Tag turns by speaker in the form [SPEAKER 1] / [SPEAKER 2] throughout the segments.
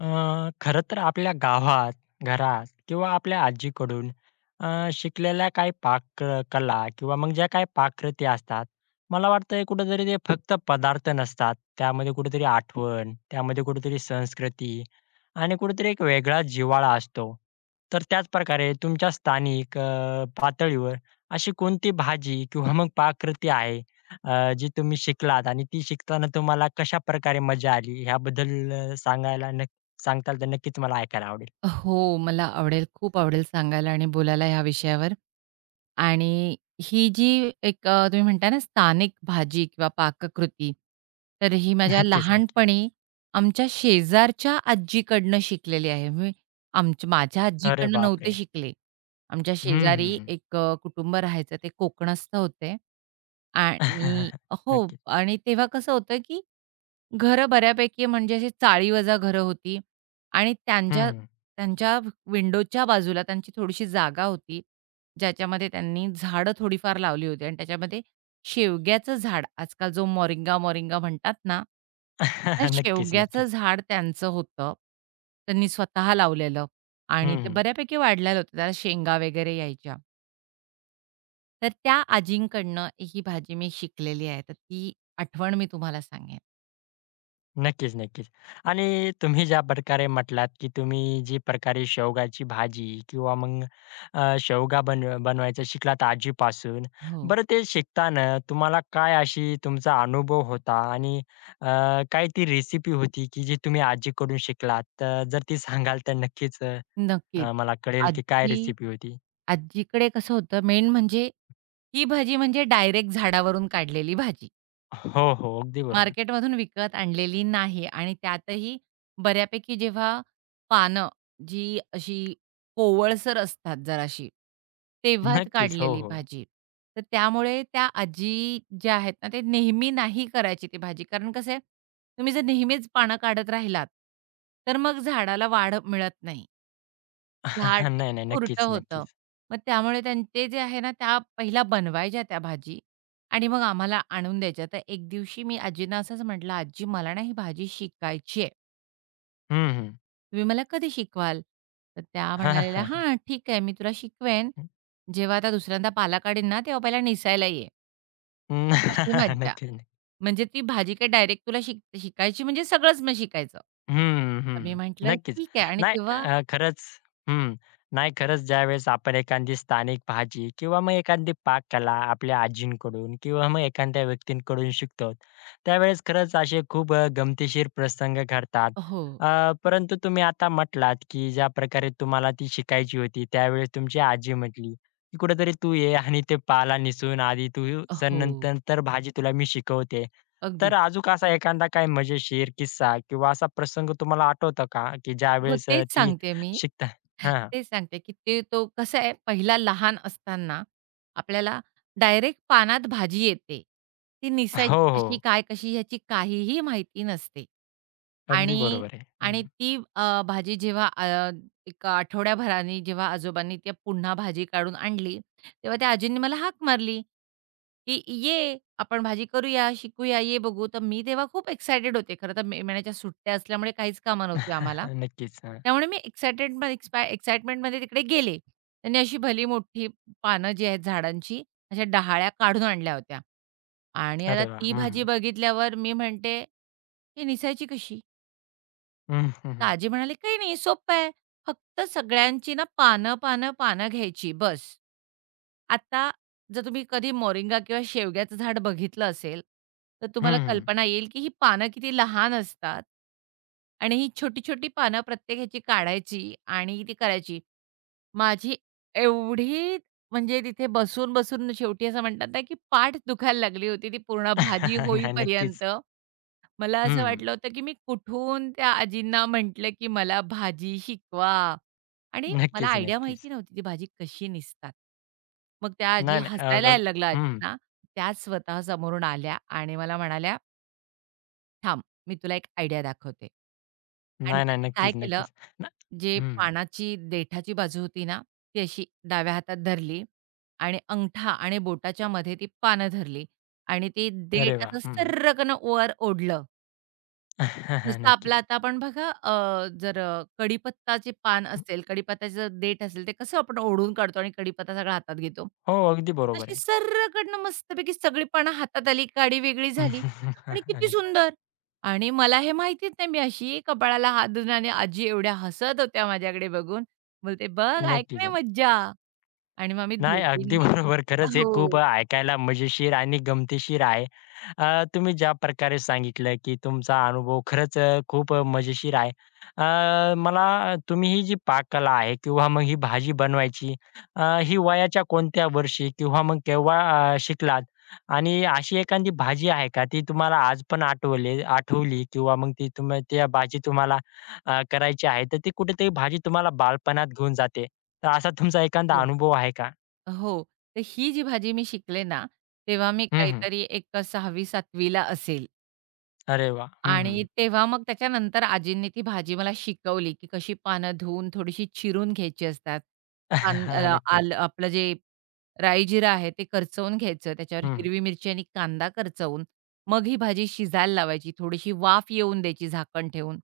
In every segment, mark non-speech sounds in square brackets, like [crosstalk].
[SPEAKER 1] अ, खरं तर आपल्या गावात, घरात किंवा आपल्या आजीकडून शिकलेल्या काही पाककला किंवा मग ज्या काही पाककृती असतात, मला वाटतंय कुठेतरी ते फक्त पदार्थ नसतात. त्यामध्ये कुठेतरी आठवण, त्यामध्ये कुठेतरी संस्कृती आणि कुठेतरी एक वेगळा जिव्हाळा असतो. तर त्याच प्रकारे तुमच्या स्थानिक पातळीवर अशी कोणती भाजी किंवा मग पाककृती आहे जी तुम्ही शिकलात आणि ती शिकताना तुम्हाला कशाप्रकारे मजा आली? ह्याबद्दल सांगायला सांगताल तर नक्कीच मला ऐकायला आवडेल.
[SPEAKER 2] हो, मला आवडेल, खूप आवडेल सांगायला आणि बोलायला ह्या विषयावर. आणि ही जी एक तुम्ही म्हणताय ना स्थानिक भाजी किंवा पाककृती, तर ही
[SPEAKER 1] [laughs]
[SPEAKER 2] माझ्या
[SPEAKER 1] नक्कीच, नक्कीच.
[SPEAKER 2] लहानपणी आमच्या शेजारच्या आजीकडनं शिकलेली आहे. मी आमच्या माझ्या
[SPEAKER 1] अरे
[SPEAKER 2] आजीकडनं नव्हते
[SPEAKER 1] बापरे!
[SPEAKER 2] शिकले. आमच्या
[SPEAKER 1] हं, हं,
[SPEAKER 2] शेजारी
[SPEAKER 1] हं.
[SPEAKER 2] एक कुटुंब राहायचं ते कोकणस्थ होते आणि
[SPEAKER 1] [laughs]
[SPEAKER 2] हो
[SPEAKER 1] नक्कीच.
[SPEAKER 2] आणि तेव्हा कसं होतं, की घरं बऱ्यापैकी म्हणजे अशी चाळी वजा घरं होती आणि त्यांच्या
[SPEAKER 1] हं.
[SPEAKER 2] त्यांच्या विंडोच्या बाजूला त्यांची थोडीशी जागा होती, ज्याच्यामध्ये त्यांनी झाडं थोडीफार लावली होती आणि त्याच्यामध्ये शेवग्याचं झाड, आजकाल जो मोरिंगा-मोरिंगा म्हणतात ना, त्या
[SPEAKER 1] [laughs] नक्कीच,
[SPEAKER 2] शेवग्याचं
[SPEAKER 1] नक्कीच.
[SPEAKER 2] झाड त्यांचं होतं. त्यांनी स्वतः लावलेलं आणि ते
[SPEAKER 1] हं,
[SPEAKER 2] बऱ्यापैकी वाढलेलं होतं. त्याला शेंगा वगैरे यायच्या. तर त्या आजींकडनं ही भाजी मी शिकलेली आहे. तर ती आठवण मी तुम्हाला सांगेन.
[SPEAKER 1] नक्कीच, नक्कीच. आणि तुम्ही ज्या प्रकारे म्हटलात, की तुम्ही जी प्रकारे शेवगाची भाजी किंवा मग शेवगा बनवायचं शिकलात आजीपासून.
[SPEAKER 2] हो.
[SPEAKER 1] बरं ते शिकताना तुम्हाला काय अशी तुमचा अनुभव होता आणि अ, काय ती रेसिपी होती, की जी तुम्ही आजीकडून शिकलात? तर जर ती सांगाल तर नक्कीच
[SPEAKER 2] नक्कीच.
[SPEAKER 1] मला कळेल की काय
[SPEAKER 2] आजी
[SPEAKER 1] रेसिपी होती.
[SPEAKER 2] आजीकडे कसं होतं मेन म्हणजे ही भाजी म्हणजे डायरेक्ट झाडावरून काढलेली भाजी.
[SPEAKER 1] हो, हो. अगदी बरोबर.
[SPEAKER 2] मार्केटमधून विकत आणलेली नाही आणि त्यातही बऱ्यापैकी जेव्हा पानं जी अशी कोवळसर असतात जराशी, तेव्हाच
[SPEAKER 1] नक्कीच. हो,
[SPEAKER 2] काढलेली
[SPEAKER 1] हो.
[SPEAKER 2] भाजी. तर त्यामुळे त्या आजी ज्या आहेत ना, ते नेहमी नाही करायची ती भाजी. कारण कसं आहे, तुम्ही जर नेहमीच पानं काढत राहिलात, तर मग झाडाला वाढ मिळत नाही. झाड
[SPEAKER 1] [laughs]
[SPEAKER 2] एक
[SPEAKER 1] नाही, नाही.
[SPEAKER 2] खुरटं
[SPEAKER 1] नक्कीच,
[SPEAKER 2] होतं.
[SPEAKER 1] नक्कीच.
[SPEAKER 2] मग त्यामुळे ते जे आहे ना, त्या पहिला बनवायच्या त्या भाजी आणि मग आम्हाला आणून द्यायच्या. तर एक दिवशी मी आजींना असंच म्हटलं, "आजी मला ना ही भाजी शिकायची आहे.
[SPEAKER 1] हं, हं.
[SPEAKER 2] तुम्ही मला कधी शिकवाल?" तर त्या
[SPEAKER 1] [laughs] हां, हां,
[SPEAKER 2] म्हणालेल्या,
[SPEAKER 1] हां.
[SPEAKER 2] "हां, ठीक आहे. मी तुला शिकवेन.
[SPEAKER 1] नक्कीच,
[SPEAKER 2] जेव्हा आता दुसऱ्यांदा पाला काढीन ना, तेव्हा पहिला निसायला ये." अशी
[SPEAKER 1] [laughs]
[SPEAKER 2] मज्जा.
[SPEAKER 1] नक्कीच.
[SPEAKER 2] म्हणजे ती भाजी काय डायरेक्ट तुला शिकायची म्हणजे सगळंच मग शिकायचं.
[SPEAKER 1] हं,
[SPEAKER 2] तर मी
[SPEAKER 1] हं.
[SPEAKER 2] म्हटलं,
[SPEAKER 1] नक्कीच.
[SPEAKER 2] "ठीक आहे." आणि
[SPEAKER 1] नाही
[SPEAKER 2] तेव्हा
[SPEAKER 1] खरंच हं. नाही खरंच ज्यावेळेस आपण एखादी स्थानिक भाजी किंवा मग एखादी पाककला आपल्या आजींकडून किंवा मग एखाद्या व्यक्तींकडून शिकतो, त्यावेळेस खरंच असे खूप गमतीशीर प्रसंग घडतात.
[SPEAKER 2] हो,
[SPEAKER 1] अ, परंतु तुम्ही आता म्हटलात, की ज्या प्रकारे तुम्हाला ती शिकायची होती, त्यावेळेस तुमची आजी म्हटली, की "कुठेतरी तू ये आणि ते पाला निसून आधी तू सन
[SPEAKER 2] हो.
[SPEAKER 1] नंतर तर भाजी तुला मी शिकवते." तर
[SPEAKER 2] अगदीच.
[SPEAKER 1] अजून असा एखादा काही मजेशीर किस्सा किंवा असा प्रसंग तुम्हाला आठवतो का, की
[SPEAKER 2] हो,
[SPEAKER 1] ज्यावेळेस
[SPEAKER 2] तेच
[SPEAKER 1] ती
[SPEAKER 2] सांगते मी.
[SPEAKER 1] शिकता हां.
[SPEAKER 2] तेच सांगते, की तो कसं आहे पहिला लहान असताना आपल्याला डायरेक्ट पानात भाजी येते. ती निसायची
[SPEAKER 1] हो,
[SPEAKER 2] कशी,
[SPEAKER 1] हो.
[SPEAKER 2] काय कशी ह्याची काहीही माहिती नसते.
[SPEAKER 1] अगदी
[SPEAKER 2] आणि
[SPEAKER 1] बरोबर आहे. हं.
[SPEAKER 2] आणि ती भाजी जेव्हा एक आठवड्याभराने जेव्हा आजोबांनी त्या पुन्हा भाजी काढून आणली तेव्हा त्या आजींनी मला हाक मारली, की "ये, आपण भाजी करूया, शिकूया, ये बघू." तर मी तेव्हा खूप एक्सायटेड होते. खरं तर मे महिन्याच्या सुट्ट्या असल्यामुळे काहीच कामं नव्हती
[SPEAKER 1] [laughs]
[SPEAKER 2] आम्हाला.
[SPEAKER 1] नक्कीच. हां.
[SPEAKER 2] त्यामुळे मी एक्सायटेडमध्ये एक्सपा एक्साइटमेंटमध्ये तिकडे गेले. त्यांनी अशी भली-मोठी पानं जी आहेत झाडांची, अशा डहाळ्या काढून आणल्या होत्या आणि आता
[SPEAKER 1] अरे वाह!
[SPEAKER 2] ती
[SPEAKER 1] हं,
[SPEAKER 2] भाजी
[SPEAKER 1] हं.
[SPEAKER 2] बघितल्यावर मी म्हणते, "ही निसायची कशी?"
[SPEAKER 1] हं, हं,
[SPEAKER 2] तर
[SPEAKER 1] हं.
[SPEAKER 2] आजी म्हणाली, "काही नाही सोपं आहे. फक्त सगळ्यांची ना पानं, पानं, पानं घ्यायची बस." आता जर तुम्ही कधी मोरिंगा किंवा शेवग्याचं झाड बघितलं असेल, तर तुम्हाला
[SPEAKER 1] हं, हं.
[SPEAKER 2] कल्पना येईल, की ही पानं किती लहान असतात आणि ही छोटी-छोटी पानं प्रत्येक ह्याची काढायची आणि ती करायची. माझी एवढी म्हणजे तिथे बसून-बसून शेवटी असं म्हणतात ना, की पाठ दुखायला लागली होती ती पूर्ण भाजी
[SPEAKER 1] [laughs] नाही नक्कीच.
[SPEAKER 2] होईपर्यंत. मला
[SPEAKER 1] हं,
[SPEAKER 2] असं
[SPEAKER 1] हं.
[SPEAKER 2] वाटलं होतं, की मी कुठून त्या आजींना म्हटलं, की मला भाजी शिकवा आणि मला
[SPEAKER 1] नक्कीच,
[SPEAKER 2] आयडिया
[SPEAKER 1] नक्कीच.
[SPEAKER 2] माहिती नव्हती ती भाजी कशी निसतात. मग त्या आजी
[SPEAKER 1] नाही, नाही. अ,
[SPEAKER 2] हसायला यायला लागल्या
[SPEAKER 1] अ, हं.
[SPEAKER 2] आजींना. त्या स्वतः समोरून आल्या आणि मला म्हणाल्या, "थांब, मी तुला एक आयडिया दाखवते." आणि
[SPEAKER 1] नाही, नाही.
[SPEAKER 2] त्यांनी
[SPEAKER 1] नक्कीच,
[SPEAKER 2] काय केलं,
[SPEAKER 1] नक्कीच. न
[SPEAKER 2] जे
[SPEAKER 1] हं.
[SPEAKER 2] पानाची देठाची बाजू होती ना, ती अशी डाव्या हातात धरली आणि अंगठा आणि बोटाच्या मध्ये ती पानं धरली आणि ते
[SPEAKER 1] अरे
[SPEAKER 2] देठ
[SPEAKER 1] वाह!
[SPEAKER 2] असं
[SPEAKER 1] हं, हं.
[SPEAKER 2] सर्रकन वर ओढलं.
[SPEAKER 1] [laughs]
[SPEAKER 2] जसं आपलं
[SPEAKER 1] नक्कीच.
[SPEAKER 2] आता आपण बघा जर कढीपत्ताचे पान असेल, कढीपत्त्याचं जर देठ असेल, ते कसं आपण ओढून काढतो आणि कढीपत्ता सगळा हातात घेतो.
[SPEAKER 1] हो, अगदी बरोबर
[SPEAKER 2] तशी
[SPEAKER 1] आहे.
[SPEAKER 2] सर्रकडनं मस्तपैकी सगळी पानं हातात आली, काडी वेगळी झाली
[SPEAKER 1] [laughs]
[SPEAKER 2] आणि किती
[SPEAKER 1] नक्की
[SPEAKER 2] सुंदर. आणि मला हे माहितीच नाही. मी अशी कपाळाला हात धरून आणि आजी एवढ्या हसत होत्या माझ्याकडे बघून. बोलते, "बघ आहे की
[SPEAKER 1] नक्कीच.
[SPEAKER 2] नाही मज्जा." आणि मग आम्ही
[SPEAKER 1] नाही, अगदी
[SPEAKER 2] दोघींनी
[SPEAKER 1] बरोबर. खरंच हे खूप
[SPEAKER 2] हो,
[SPEAKER 1] ऐकायला मजेशीर आणि गमतीशीर आहे. तुम्ही ज्या प्रकारे सांगितलं, की तुमचा अनुभव खरंच खूप मजेशीर आहे. मला तुम्ही ही जी पाककला आहे किंवा मग ही भाजी बनवायची, ही वयाच्या कोणत्या वर्षी किंवा मग केव्हा शिकलात? आणि अशी एखादी भाजी आहे का, ती तुम्हाला आज पण आठवली आठवली किंवा मग ती तुम्ही त्या भाजी तुम्हाला करायची आहे, तर ती कुठेतरी भाजी तुम्हाला बालपणात घेऊन जाते. तर असा तुमचा एखादा अनुभव आहे का?
[SPEAKER 2] हो, हो. तर ही जी भाजी मी शिकले ना, तेव्हा मी
[SPEAKER 1] हं, हं.
[SPEAKER 2] काहीतरी एक 6वी 7वी असेल.
[SPEAKER 1] अरे वाह! हं, हं.
[SPEAKER 2] आणि तेव्हा मग त्याच्यानंतर आजींनी ती भाजी मला शिकवली, की कशी पानं धुवून थोडीशी चिरून घ्यायची असतात.
[SPEAKER 1] [laughs] नक्कीच.
[SPEAKER 2] आलं आपलं जे राई जिरं आहे ते करचवून घ्यायचं, त्याच्यावर
[SPEAKER 1] हं, हं.
[SPEAKER 2] हिरवी मिरची आणि कांदा करचवून, मग ही भाजी शिजायला लावायची. थोडीशी वाफ येऊन द्यायची झाकण ठेवून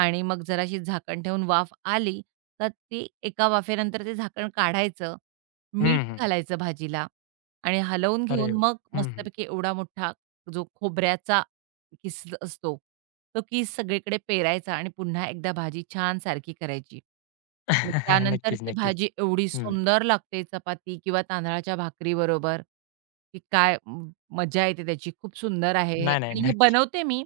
[SPEAKER 2] आणि मग जराशी झाकण ठेवून वाफ आली, तर ती एका वाफेनंतर ते झाकण काढायचं,
[SPEAKER 1] हं,
[SPEAKER 2] मीठ
[SPEAKER 1] हं.
[SPEAKER 2] घालायचं भाजीला आणि हलवून
[SPEAKER 1] अरे
[SPEAKER 2] घेऊन मग
[SPEAKER 1] वाह! हं, हं.
[SPEAKER 2] मस्तपैकी एवढा मोठा जो खोबऱ्याचा किस असतो. तो किस सगळीकडे पेरायचा आणि पुन्हा एकदा भाजी छान सारखी करायची. आणि हं.
[SPEAKER 1] [laughs]
[SPEAKER 2] त्यानंतर
[SPEAKER 1] नक्कीच,
[SPEAKER 2] ती
[SPEAKER 1] नक्कीच.
[SPEAKER 2] भाजी एवढी
[SPEAKER 1] हं.
[SPEAKER 2] सुंदर लागते चपाती किंवा तांदळाच्या भाकरीबरोबर, की काय म मजा येते त्याची. खूप सुंदर आहे हे
[SPEAKER 1] नाही, नाही.
[SPEAKER 2] आणि हे
[SPEAKER 1] नक्की.
[SPEAKER 2] बनवते मी.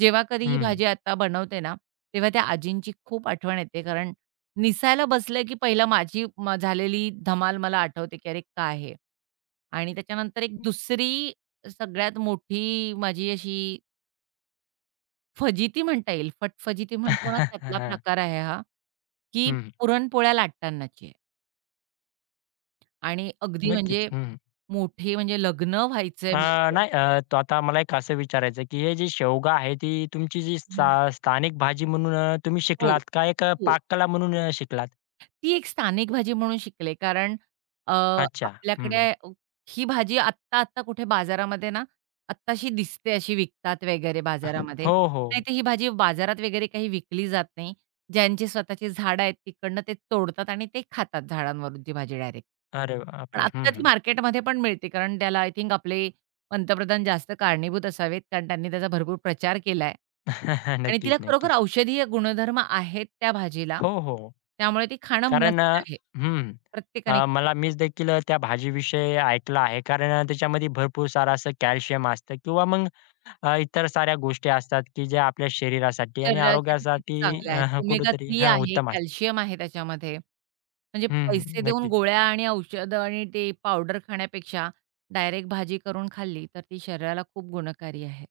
[SPEAKER 2] जेव्हा कधी
[SPEAKER 1] हं,
[SPEAKER 2] ही
[SPEAKER 1] हं.
[SPEAKER 2] भाजी आता बनवते ना, तेव्हा त्या आजींची खूप आठवण येते. कारण निसायला बसलं की पहिलं माझी झालेली धमाल मला आठवते, की "अरे काय हे?" आणि त्याच्यानंतर एक दुसरी सगळ्यात मोठी माझी अशी फजिती म्हणता येईल. फटफजिती म्हणतो ना
[SPEAKER 1] [laughs]
[SPEAKER 2] त्यातला
[SPEAKER 1] हां.
[SPEAKER 2] प्रकार आहे हा, की
[SPEAKER 1] हं.
[SPEAKER 2] पुरणपोळ्या लाटतानाची आहे आणि अगदी
[SPEAKER 1] नक्कीच.
[SPEAKER 2] म्हणजे
[SPEAKER 1] हं. हं.
[SPEAKER 2] मोठी म्हणजे लग्न व्हायचंय माझं.
[SPEAKER 1] नाही तो आता मला एक असं विचारायचं आहे, की हे जी शेवगा आहे, ती तुमची जी स्था
[SPEAKER 2] हं.
[SPEAKER 1] स्थानिक भाजी म्हणून तुम्ही
[SPEAKER 2] हो,
[SPEAKER 1] शिकलात का एक
[SPEAKER 2] हो.
[SPEAKER 1] पाककला म्हणून शिकलात?
[SPEAKER 2] ती एक स्थानिक भाजी म्हणून शिकले कारण
[SPEAKER 1] अच्छा. हं.
[SPEAKER 2] आपल्याकडे ही भाजी आत्ता-आत्ता कुठे बाजारामध्ये ना, आत्ताशी दिसते अशी विकतात वगैरे
[SPEAKER 1] [laughs]
[SPEAKER 2] बाजारामध्ये.
[SPEAKER 1] हो, हो.
[SPEAKER 2] नाहीतर ही भाजी बाजारात वगैरे काही विकली जात नाही. ज्यांची स्वतःची झाडं आहेत तिकडनं ते तोडतात आणि ते खातात झाडांवरून ती भाजी डायरेक्ट.
[SPEAKER 1] अरे
[SPEAKER 2] पण
[SPEAKER 1] बापरे! हं,
[SPEAKER 2] आत्ता ती
[SPEAKER 1] हं.
[SPEAKER 2] मार्केटमध्ये पण मिळते कारण त्याला आय थिंक आपले पंतप्रधान जास्त कारणीभूत असावेत, कारण त्यांनी त्याचा भरपूर प्रचार केलाय
[SPEAKER 1] [laughs]
[SPEAKER 2] आणि तिला
[SPEAKER 1] नक्कीच,
[SPEAKER 2] खरोखर
[SPEAKER 1] नक्कीच.
[SPEAKER 2] औषधीय गुणधर्म आहेत त्या भाजीला.
[SPEAKER 1] हो, हो.
[SPEAKER 2] त्यामुळे ती खाणं
[SPEAKER 1] कारण
[SPEAKER 2] मस्ट आहे.
[SPEAKER 1] हं.
[SPEAKER 2] प्रत्येकाने खाणं.
[SPEAKER 1] मला मीच देखील त्या भाजीविषयी ऐकलं आहे. कारण त्याच्यामध्ये भरपूर सारं असं कॅल्शियम असतं किंवा मग इतर साऱ्या गोष्टी असतात, की ज्या आपल्या शरीरासाठी आणि
[SPEAKER 2] शरीरासाठी खूप
[SPEAKER 1] आरोग्यासाठी
[SPEAKER 2] चांगल्या आहेत.
[SPEAKER 1] कुठेतरी
[SPEAKER 2] ओमेगा-3
[SPEAKER 1] हां,
[SPEAKER 2] आहे,
[SPEAKER 1] उत्तम असतात.
[SPEAKER 2] कॅल्शियम आहे त्याच्यामध्ये. म्हणजे
[SPEAKER 1] हं, हं.
[SPEAKER 2] पैसे देऊन
[SPEAKER 1] नक्कीच.
[SPEAKER 2] गोळ्या आणि औषधं आणि ते पावडर खाण्यापेक्षा डायरेक्ट भाजी करून खाल्ली, तर ती शरीराला खूप गुणकारी आहे.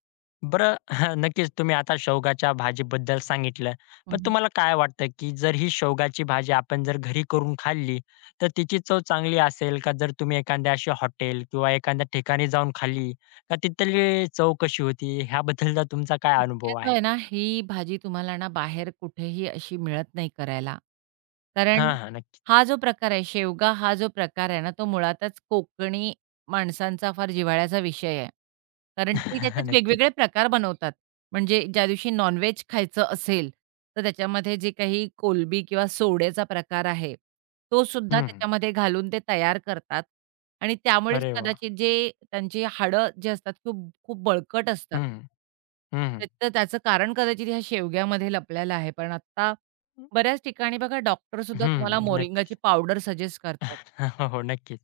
[SPEAKER 1] बरं [laughs] नक्कीच तुम्ही आता शेवगाच्या भाजीबद्दल सांगितलं. पण तुम्हाला काय वाटतं, की जर ही शेवगाची भाजी आपण जर घरी करून खाल्ली, तर तिची चव चांगली असेल का जर तुम्ही एखाद्या अशी हॉटेल किंवा एखाद्या ठिकाणी जाऊन खाल्ली, का तिथली चव कशी होती? ह्याबद्दलचा तुमचा काय अनुभव
[SPEAKER 2] शक्यतो
[SPEAKER 1] आहे?
[SPEAKER 2] आहे ना, ही भाजी तुम्हाला ना बाहेर कुठेही अशी मिळत नाही करायला. कारण
[SPEAKER 1] हां, हां. नक्कीच.
[SPEAKER 2] हा जो प्रकार आहे, शेवगा हा जो प्रकार आहे ना, तो मुळातच कोकणी माणसांचा फार जिव्हाळ्याचा विषय आहे. कारण ते
[SPEAKER 1] [laughs]
[SPEAKER 2] त्याच्यात
[SPEAKER 1] नक्कीच.
[SPEAKER 2] वेगवेगळे प्रकार बनवतात. म्हणजे ज्या दिवशी नॉन खायचं असेल, तर त्याच्यामध्ये जे काही कोलंबी किंवा सोड्याचा प्रकार आहे तो सुद्धा
[SPEAKER 1] हं,
[SPEAKER 2] त्याच्यामध्ये घालून ते तयार करतात आणि त्यामुळेच
[SPEAKER 1] अरे वाह!
[SPEAKER 2] कदाचित जे त्यांची हाडं जे असतात खूप खूप बळकट असतात.
[SPEAKER 1] हं, हं. हं,
[SPEAKER 2] तर तर त्याचं कारण कदाचित ह्या शेवग्यामध्ये लपलेलं आहे. पण आत्ता बऱ्याच ठिकाणी बघा डॉक्टर सुद्धा तुम्हाला मोरिंगाची
[SPEAKER 1] नक्कीच.
[SPEAKER 2] पावडर सजेस्ट करतात.
[SPEAKER 1] [laughs] हो, हो. नक्कीच.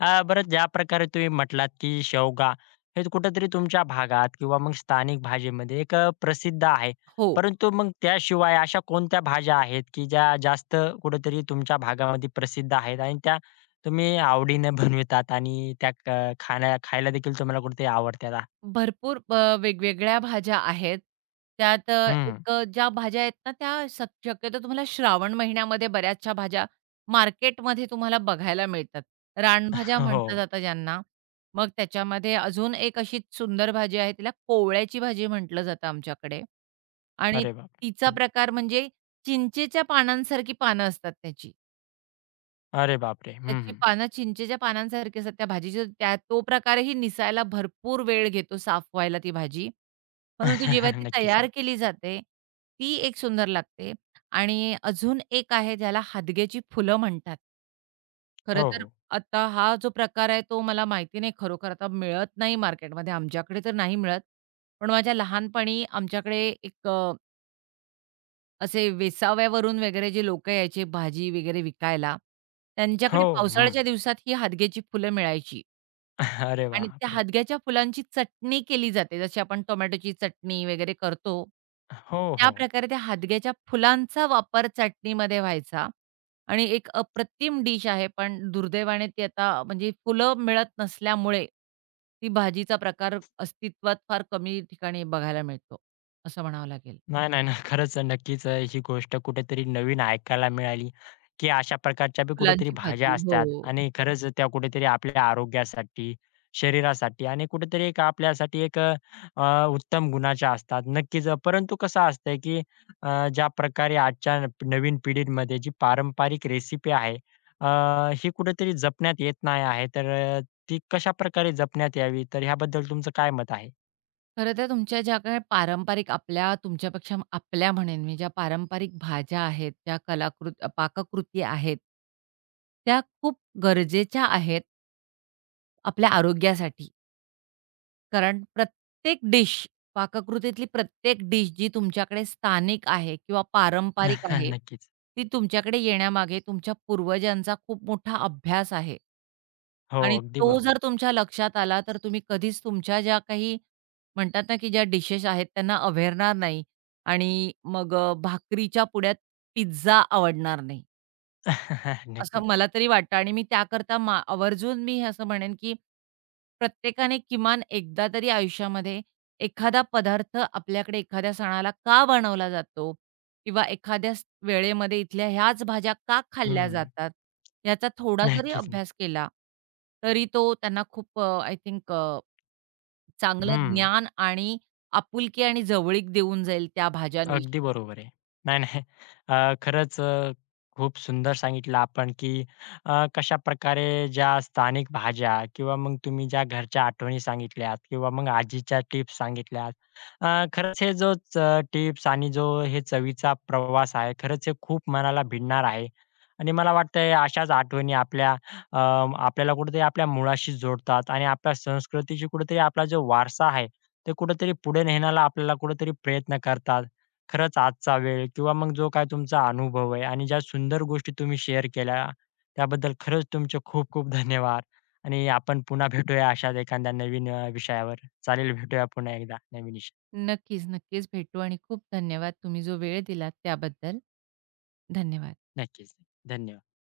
[SPEAKER 1] बरं ज्या प्रकारे तुम्ही म्हटलात, की शेवगा हे कुठेतरी तुमच्या भागात किंवा मग स्थानिक भाषेमध्ये एक प्रसिद्ध आहे.
[SPEAKER 2] हो.
[SPEAKER 1] परंतु मग त्याशिवाय अशा कोणत्या भाज्या आहेत, की ज्या जास्त कुठेतरी तुमच्या भागामध्ये प्रसिद्ध आहेत आणि त्या तुम्ही आवडीने बनवितात आणि त्या क खाण्या खायला देखील तुम्हाला कुठेतरी आवडतात?
[SPEAKER 2] भरपूर वेगवेगळ्या भाज्या आहेत. त्यात
[SPEAKER 1] हं.
[SPEAKER 2] एक ज्या भाज्या आहेत ना, त्या शक्यतो तुम्हाला श्रावण महिन्यामध्ये बऱ्याचशा भाज्या मार्केटमध्ये तुम्हाला बघायला मिळतात. रानभाज्या म्हटलं
[SPEAKER 1] हो.
[SPEAKER 2] जातं ज्यांना. मग त्याच्यामध्ये अजून एक अशी सुंदर भाजी आहे, तिला कोवळ्याची भाजी म्हटलं जातं आमच्याकडे आणि
[SPEAKER 1] अरे बाप!
[SPEAKER 2] तिचा
[SPEAKER 1] हं.
[SPEAKER 2] प्रकार म्हणजे चिंचेच्या पानांसारखी पानं असतात त्याची.
[SPEAKER 1] अरे बापरे! हं,
[SPEAKER 2] त्याची
[SPEAKER 1] हं.
[SPEAKER 2] पानं चिंचेच्या पानांसारखी असतात त्या भाजीची, तो प्रकारही निसायला भरपूर वेळ घेतो साफ व्हायला ती भाजी. परंतु जेव्हा
[SPEAKER 1] [laughs]
[SPEAKER 2] ती
[SPEAKER 1] नक्कीच
[SPEAKER 2] तयार
[SPEAKER 1] नाही.
[SPEAKER 2] केली जाते, ती एक सुंदर लागते आणि अजून एक आहे ज्याला हादग्याची फुलं म्हणतात. खरं
[SPEAKER 1] हो,
[SPEAKER 2] तर
[SPEAKER 1] हो.
[SPEAKER 2] आता हा जो प्रकार आहे तो मला माहिती नाही खरोखर आता मिळत नाही मार्केटमध्ये, आमच्याकडे तर नाही मिळत. पण माझ्या लहानपणी आमच्याकडे एक असे वेसाव्यावरून वगैरे जे लोकं यायचे भाजी वगैरे विकायला,
[SPEAKER 1] हो.
[SPEAKER 2] त्यांच्याकडे
[SPEAKER 1] हं.
[SPEAKER 2] पावसाळ्याच्या दिवसात ही हादग्याची फुलं मिळायची
[SPEAKER 1] [laughs] अरे
[SPEAKER 2] आणि त्या
[SPEAKER 1] बापरे!
[SPEAKER 2] हादग्याच्या फुलांची चटणी केली जाते. जशी आपण टोमॅटोची चटणी वगैरे करतो,
[SPEAKER 1] हो, हो.
[SPEAKER 2] त्याप्रकारे त्या हादग्याच्या फुलांचा वापर चटणीमध्ये व्हायचा आणि एक अप्रतिम डिश आहे. पण दुर्दैवाने ती आता म्हणजे फुलं मिळत नसल्यामुळे ती भाजीचा प्रकार अस्तित्वात फार कमी ठिकाणी बघायला मिळतो, असं म्हणावं लागेल.
[SPEAKER 1] नाही, नाही, नाही. खरंच नक्कीच ही गोष्ट कुठेतरी नवीन ऐकायला मिळाली, की अशा प्रकारच्या बी कुठेतरी
[SPEAKER 2] फुलांची
[SPEAKER 1] भाज्या
[SPEAKER 2] भाजी. हो.
[SPEAKER 1] असतात आणि खरंच त्या कुठेतरी आपल्या आरोग्यासाठी, शरीरासाठी आणि कुठेतरी एक आपल्यासाठी एक अ, अ, उत्तम गुणाच्या असतात. नक्कीच. परंतु कसं असतंय, की ज्या प्रकारे आजच्या नवीन पिढीमध्ये जी पारंपरिक रेसिपी आहे, ही कुठेतरी जपण्यात येत नाही आहे. तर ती कशाप्रकारे जपण्यात यावी, तर ह्याबद्दल तुमचं काय मत आहे?
[SPEAKER 2] खरं तर तुमच्या ज्या काही पारंपरिक आपल्या म्हणेन मी ज्या पारंपरिक भाज्या आहेत, ज्या पाककृती आहेत, त्या खूप गरजेच्या आहेत आपल्या आरोग्यासाठी. कारण प्रत्येक डिश, पाककृतीतली प्रत्येक डिश जी तुमच्याकडे स्थानिक आहे किंवा पारंपरिक
[SPEAKER 1] [laughs]
[SPEAKER 2] आहे,
[SPEAKER 1] नक्कीच.
[SPEAKER 2] ती तुमच्याकडे येण्यामागे तुमच्या पूर्वजांचा खूप मोठा अभ्यास आहे.
[SPEAKER 1] हो,
[SPEAKER 2] आणि
[SPEAKER 1] अगदी
[SPEAKER 2] तो
[SPEAKER 1] बरोबर
[SPEAKER 2] जर
[SPEAKER 1] आहे.
[SPEAKER 2] तुमच्या लक्षात आला, तर तुम्ही कधीच तुमच्या ज्या काही म्हणतात ना, की ज्या डिशेस आहेत त्यांना अव्हेरणार नाही आणि मग भाकरीच्या पुढ्यात पिझ्झा आवडणार नाही.
[SPEAKER 1] [laughs]
[SPEAKER 2] असं
[SPEAKER 1] नक्कीच.
[SPEAKER 2] मला तरी वाटतं आणि मी त्याकरता आवर्जून मी असं म्हणेन, की प्रत्येकाने किमान एकदा तरी आयुष्यामध्ये एखादा पदार्थ आपल्याकडे एखाद्या सणाला का बनवला जातो? किंवा एखाद्याच वेळेमध्ये इथल्या ह्याच भाज्या का खाल्ल्या
[SPEAKER 1] हं.
[SPEAKER 2] जातात? याचा थोडा जरी
[SPEAKER 1] नक्कीच नाही.
[SPEAKER 2] अभ्यास केला, तरी तो त्यांना खूप आय थिंक चांगलं
[SPEAKER 1] हं.
[SPEAKER 2] ज्ञान आणि आपुलकी आणि जवळीक देऊन जाईल त्या भाज्यांविषयी.
[SPEAKER 1] अगदी बरोबर आहे. नाही, नाही. खरंच खूप सुंदर सांगितलं आपण, की कशाप्रकारे ज्या स्थानिक भाज्या किंवा मग तुम्ही ज्या घरच्या आठवणी सांगितल्यात किंवा मग आजीच्या टिप्स सांगितल्यात. खरंच हे जो च टिप्स आणि जो हे चवीचा प्रवास आहे, खरंच हे खूप मनाला भिडणार आहे. आणि मला वाटतंय अशाच आठवणी आपल्या आपल्याला कुठेतरी आपल्या मुळाशी जोडतात आणि आपल्या संस्कृतीची कुठेतरी आपला जो वारसा आहे, ते कुठेतरी पुढे नेण्याला आपल्याला कुठेतरी प्रयत्न करतात. खरंच आजचा वेळ किंवा मग जो काय तुमचा अनुभव आहे आणि ज्या सुंदर गोष्टी तुम्ही शेअर केल्या त्याबद्दल खरंच तुमचे खूप खूप धन्यवाद आणि आपण पुन्हा भेटूया अशाच एखाद्या नवीन विषयावर. चालेल भेटूया पुन्हा एकदा नवीन विषय.
[SPEAKER 2] नक्कीच, नक्कीच भेटू आणि खूप धन्यवाद तुम्ही जो वेळ दिलात त्याबद्दल. धन्यवाद.
[SPEAKER 1] नक्कीच. धन्यवाद.